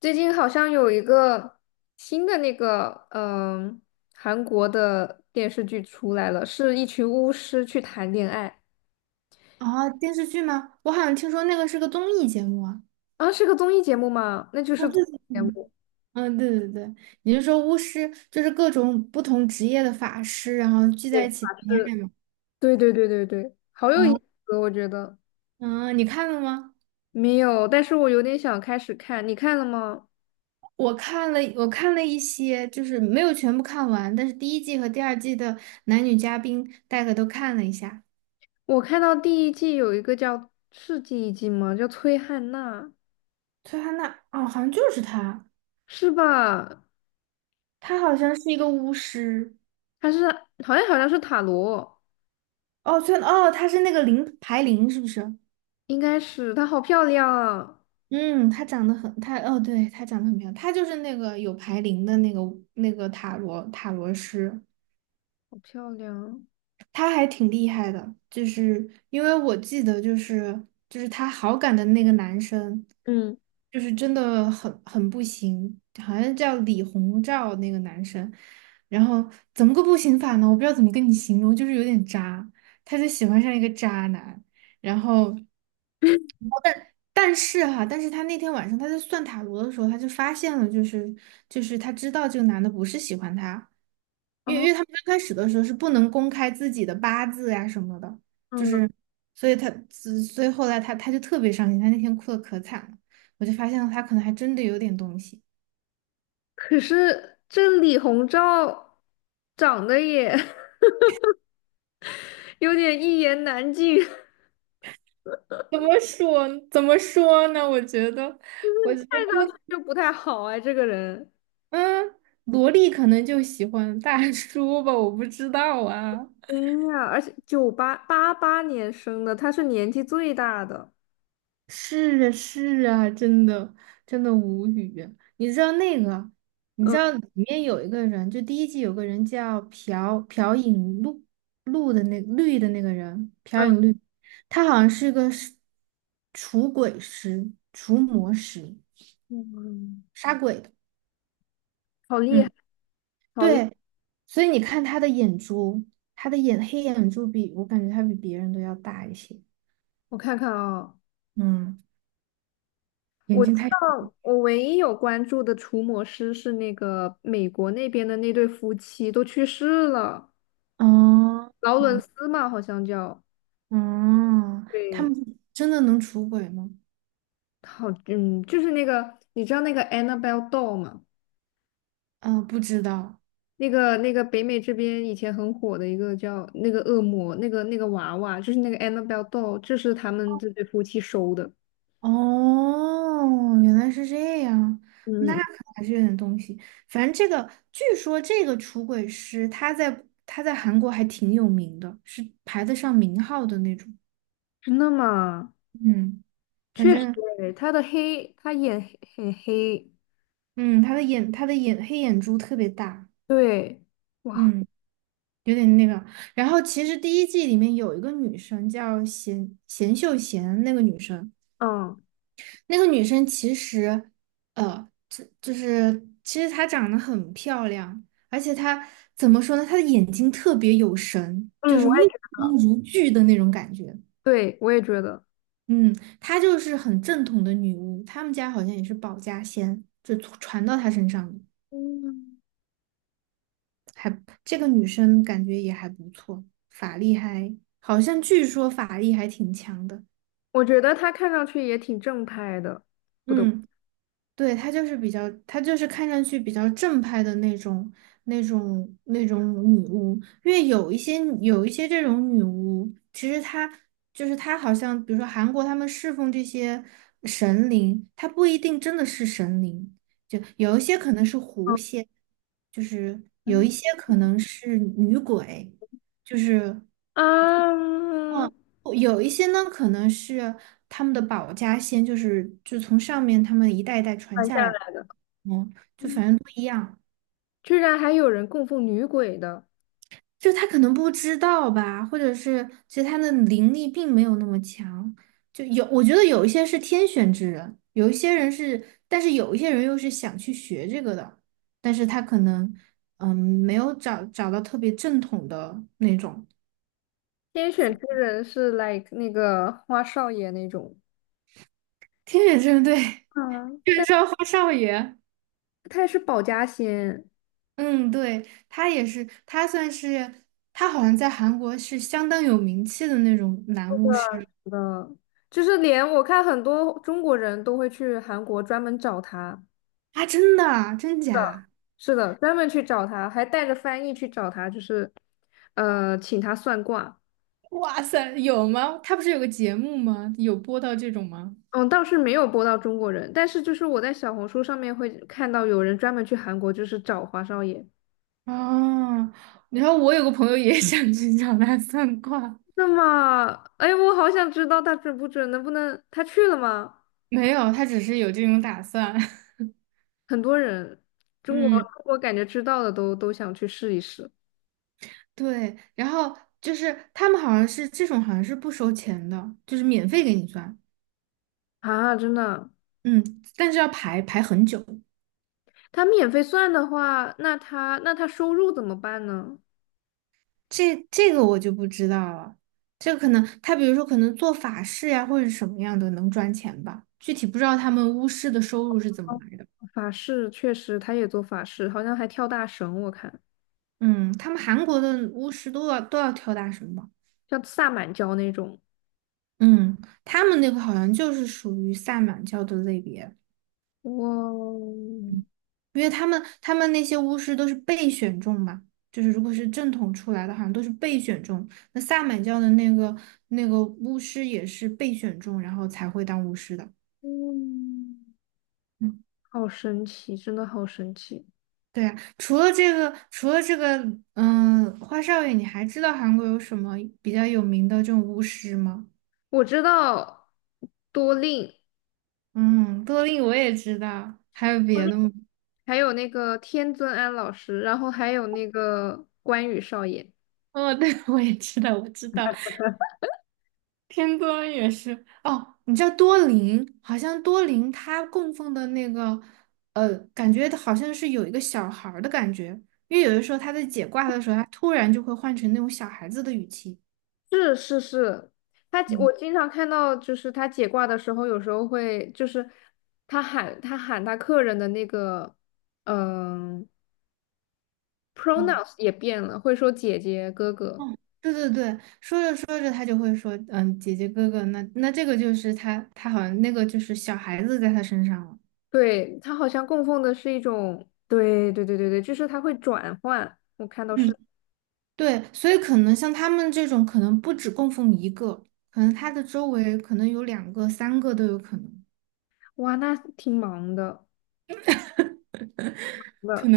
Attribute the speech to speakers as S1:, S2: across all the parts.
S1: 最近好像有一个新的韩国的电视剧出来了，是一群巫师去谈恋爱。
S2: 啊，电视剧吗？我好像听说那个是个综艺节目啊。
S1: 啊，是个综艺节目吗？那就
S2: 啊，
S1: 是综
S2: 对对
S1: 艺节
S2: 对。
S1: 目。
S2: 嗯，对对对。你是说巫师就是各种不同职业的法师，然后聚
S1: 对，
S2: 在一起谈
S1: 法
S2: 恋
S1: 师。
S2: 爱吗？
S1: 对对对对对，好有意
S2: 啊。
S1: 思，我觉得。
S2: 嗯，你看了吗？
S1: 没有，但是我有点想开始看，你看了吗？
S2: 我看了，一些，就是没有全部看完，但是第一季和第二季的男女嘉宾大概都看了一下。
S1: 我看到第一季有一个叫，是第一季吗？叫崔汉娜，
S2: 崔汉娜，哦，好像就是她，
S1: 是吧？
S2: 她好像是一个巫师。
S1: 她是好像是塔罗，
S2: 哦，崔，哦，她是那个零排零，是不是？
S1: 应该是她好漂亮啊，
S2: 嗯，他长得很，他哦，对，他长得很漂亮。他就是那个有牌灵的那个塔罗师，
S1: 好漂亮啊。
S2: 他还挺厉害的，就是因为我记得就是他好感的那个男生，
S1: 嗯。
S2: 就是真的很不行，好像叫李鸿照那个男生。然后怎么个不行法呢？我不知道怎么跟你形容，就是有点渣，他就喜欢上一个渣男。然后。但是哈，但是他那天晚上他在算塔罗的时候，他就发现了，就是他知道这个男的不是喜欢他，因为
S1: 哦。
S2: 因为他们刚开始的时候是不能公开自己的八字呀、什么的。就
S1: 嗯。
S2: 是所以后来他就特别伤心，他那天哭的可惨了，我就发现了他可能还真的有点东西。
S1: 可是这李鸿章长得也 有点一言难尽，看
S2: 怎么说？怎么说呢？我觉得，我觉得，
S1: 上去就不太好哎，这个人。
S2: 嗯，萝莉可能就喜欢大叔吧，我不知道啊。
S1: 哎呀，而且1988年生的，他是年纪最大的。
S2: 是啊，是啊，真的。真的无语啊。你知道那个，你知道
S1: 嗯
S2: 里面有一个人，就第一季有个人叫朴槿禄绿的那个人，朴
S1: 嗯
S2: 槿绿。他好像是除鬼师、除魔师，
S1: 嗯。
S2: 杀鬼的。
S1: 好厉害，
S2: 嗯，
S1: 好厉害！
S2: 对，所以你看他的眼珠，他的眼黑眼珠比我感觉他比别人都要大一些。
S1: 我看看啊。
S2: 嗯，眼睛太
S1: 哦，我唯一有关注的除魔师是那个美国那边的那对夫妻，都去世了，
S2: 哦。
S1: 劳伦斯嘛，好像叫。
S2: 嗯，他们
S1: 对。
S2: 真的能出轨吗？
S1: 好，嗯，就是那个，你知道那个 Annabelle doll 吗？
S2: 嗯，不知道。
S1: 那个北美这边以前很火的一个叫那个恶魔，那个娃娃，就是那个 Annabelle doll,这是他们这对夫妻收的。
S2: 哦，原来是这样。那
S1: 嗯。
S2: 可还是有点东西。反正这个，据说这个出轨师他在韩国还挺有名的，是排得上名号的那种。
S1: 真的吗？
S2: 嗯，反
S1: 确实
S2: 正。
S1: 诶，他的黑，他眼黑很黑。
S2: 嗯，他的眼黑眼珠特别大。
S1: 对。哇。
S2: 嗯，有点那个。然后其实第一季里面有一个女生叫秀贤，那个女生。
S1: 嗯
S2: 那个女生其实，就是其实她长得很漂亮，而且她怎么说呢？她的眼睛特别有神，就
S1: 嗯。
S2: 是
S1: 我
S2: 目
S1: 也觉
S2: 光
S1: 得。
S2: 如炬的那种感觉。
S1: 对，我也觉得。
S2: 嗯，她就是很正统的女巫，她们家好像也是保家仙，就传到她身上的
S1: 嗯。
S2: 还。这个女生感觉也还不错，法力还好像据说法力还挺强的。
S1: 我觉得他看上去也挺正派的，不得不。
S2: 嗯，对，她就是比较，她就是看上去比较正派的那种女巫。因为有一些这种女巫，其实她就是她，好像比如说韩国他们侍奉这些神灵，她不一定真的是神灵，就有一些可能是狐仙，就是有
S1: 嗯。
S2: 一些可能是女鬼，就是。
S1: 嗯。
S2: 嗯，哦有一些呢，可能是他们的保家仙，就是就从上面他们一代一代传
S1: 买
S2: 下
S1: 下
S2: 来。
S1: 来的。
S2: 嗯，就反正不一样。
S1: 居然还有人供奉女鬼的。
S2: 就他可能不知道吧，或者是其实他的灵力并没有那么强，就有我觉得有一些是天选之人，有一些人是，但是有一些人又是想去学这个的，但是他可能没有找到特别正统的那种。
S1: 天选之人是 like 那个花少爷那种。
S2: 天选之人，对，
S1: 嗯。
S2: 天是说花少爷。
S1: 他也是保家仙
S2: 嗯，对，他也是，他算是，他好像在韩国是相当有名气的那种男巫师。
S1: 的，就是连我看很多中国人都会去韩国专门找他。
S2: 啊，真的啊，真假？
S1: 是的，专门去找他，还带着翻译去找他，就是请他算卦。
S2: 哇塞，有吗？他不是有个节目吗？有播到这种吗？
S1: 嗯，倒是没有播到中国人，但是就是我在小红书上面会看到有人专门去韩国就是找花少爷。
S2: 啊，然后我有个朋友也 想去找他算卦。
S1: 那么，哎，我好想知道他准不准，能不能他去了吗？
S2: 没有，他只是有这种打算。
S1: 很多人。中国
S2: 嗯，
S1: 中国感觉知道的都想去试一试。
S2: 对，然后就是他们好像是这种，好像是不收钱的，就是免费给你算。
S1: 啊，真的。
S2: 嗯，但是要排很久。
S1: 他免费算的话，那他收入怎么办呢？
S2: 这个我就不知道了。这个可能他比如说可能做法事呀、或者什么样的能赚钱吧，具体不知道他们巫师的收入是怎么
S1: 哦，
S2: 来的。
S1: 法事确实，他也做法事，好像还跳大绳，我看
S2: 嗯，他们韩国的巫师都要跳大神吧？
S1: 像萨满教那种。
S2: 嗯，他们那个好像就是属于萨满教的类别。
S1: 哇哦。
S2: 嗯因为他们那些巫师都是被选中嘛，就是如果是正统出来的，好像都是被选中。那萨满教的那个巫师也是被选中，然后才会当巫师的。
S1: 嗯。
S2: 嗯。
S1: 好神奇，真的好神奇。
S2: 对呀，除了这个，嗯，花少爷，你还知道韩国有什么比较有名的这种巫师吗？
S1: 我知道多令。
S2: 嗯，多令我也知道，还有
S1: 多
S2: 别
S1: 令，
S2: 的吗？
S1: 还有那个天尊安老师，然后还有那个关羽少爷。
S2: 哦，对，我也知道，我知道，天多也是。哦，你知道多林？好像多林他供奉的那个，感觉好像是有一个小孩儿的感觉，因为有的时候他在解卦的时候，他突然就会换成那种小孩子的语气。
S1: 是是是，他
S2: 嗯
S1: 我经常看到，就是他解卦的时候，有时候会就是他喊客人的那个嗯
S2: 嗯。
S1: pronouns 也变了，会说姐姐哥哥。
S2: 哦，对对对，说着说着他就会说，嗯，姐姐哥哥，那这个就是他，他好像那个就是小孩子在他身上了。
S1: 对，他好像供奉的是一种，对对对对对，就是他会转换。
S2: 嗯，对，所以可能像他们这种，可能不止供奉一个，可能他的周围可能有两个、三个都有可能。
S1: 哇，那挺忙的。的。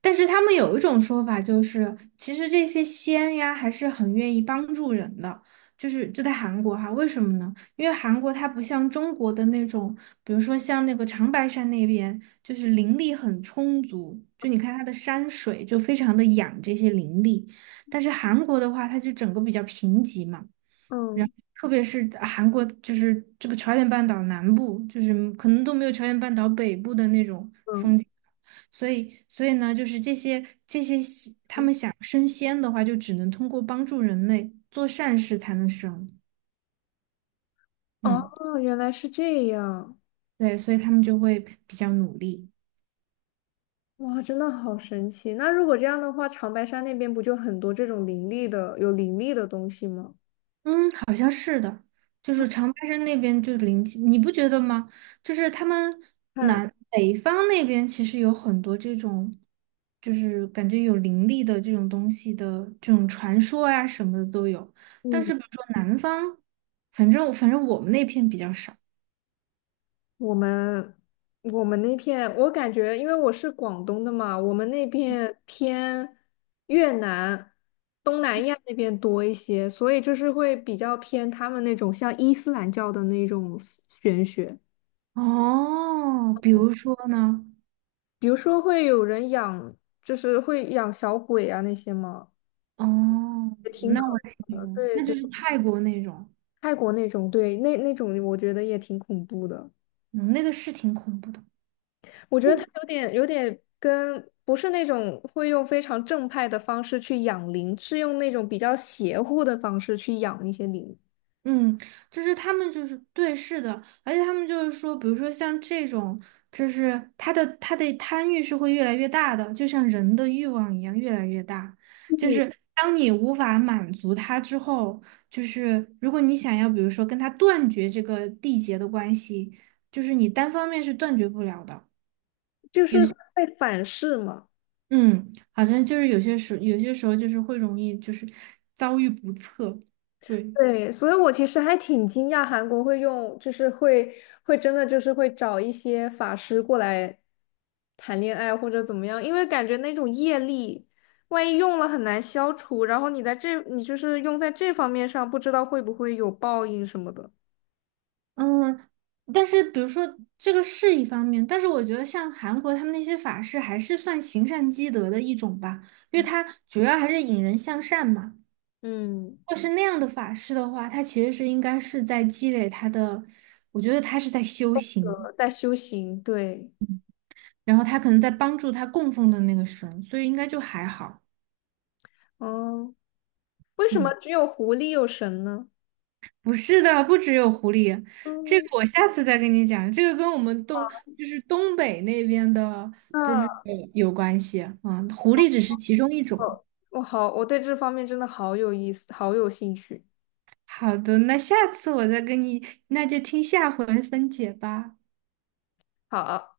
S2: 但是他们有一种说法，就是其实这些仙呀还是很愿意帮助人的，就在韩国哈，为什么呢？因为韩国它不像中国的那种，比如说像那个长白山那边，就是灵力很充足，就你看它的山水就非常的养这些灵力，但是韩国的话，它就整个比较贫瘠嘛。然
S1: 嗯
S2: 后特别是啊韩国，就是这个朝鲜半岛南部，就是可能都没有朝鲜半岛北部的那种风
S1: 嗯。
S2: 景。所以，所以呢，就是这些西他们想升仙的话，就只能通过帮助人类做善事才能升。嗯，
S1: 哦，原来是这样。
S2: 对，所以他们就会比较努力。
S1: 哇，真的好神奇！那如果这样的话，长白山那边不就很多这种灵力的、有灵力的东西吗？
S2: 嗯，好像是的，就是长白山那边就灵气，你不觉得吗？就是他们
S1: 看。
S2: 南北方那边其实有很多这种，就是感觉有灵力的这种东西的这种传说呀、什么的都有。但
S1: 嗯。
S2: 是比如说南方，反正我们那片比较少。
S1: 我们我们那片，我感觉，因为我是广东的嘛，我们那片偏越南、东南亚那边多一些，所以就是会比较偏他们那种像伊斯兰教的那种玄学。
S2: 哦，比如说呢？
S1: 比如说会有人养，就是会养小鬼啊那些嘛，
S2: 哦，
S1: 也挺
S2: 那
S1: 可
S2: 我
S1: 的。
S2: 听，
S1: 对
S2: 那
S1: 对，
S2: 就是泰国那种，
S1: 泰国那种。对，那种我觉得也挺恐怖的。
S2: 嗯，那个是挺恐怖的。
S1: 我觉得他有点跟不是那种会用非常正派的方式去养灵，是用那种比较邪乎的方式去养一些灵。
S2: 嗯，就是他们就是对，是的，而且他们就是说，比如说像这种，就是他的贪欲是会越来越大的，就像人的欲望一样越来越大。就
S1: 嗯，
S2: 是当你无法满足他之后，就是如果你想要，比如说跟他断绝这个缔结的关系，就是你单方面是断绝不了的。
S1: 就是会反噬嘛。
S2: 嗯，好像就是有些时候就是会容易就是遭遇不测，对。
S1: 对，所以我其实还挺惊讶韩国会用，就是会真的就是会找一些法师过来谈恋爱或者怎么样，因为感觉那种业力，万一用了很难消除，然后你就是用在这方面上，不知道会不会有报应什么的。
S2: 嗯，但是比如说这个是一方面，但是我觉得像韩国他们那些法师还是算行善积德的一种吧，因为它主要还是引人向善嘛。
S1: 嗯。
S2: 要是那样的法师的话，他其实是应该是在积累他的，我觉得他是在修行，
S1: 在修行，对。
S2: 然后他可能在帮助他供奉的那个神，所以应该就还好。
S1: 哦，为什么
S2: 嗯。
S1: 只有狐狸有神呢？
S2: 不是的，不只有狐狸，这
S1: 嗯，
S2: 个我下次再跟你讲。这个跟我们东
S1: 好，
S2: 就是东北那边的
S1: 那
S2: 有关系啊。嗯狐狸只是其中一种。
S1: 我好，我对这方面真的好有意思，好有兴趣。
S2: 好的，那下次我再跟你，那就听下回分解吧。
S1: 好。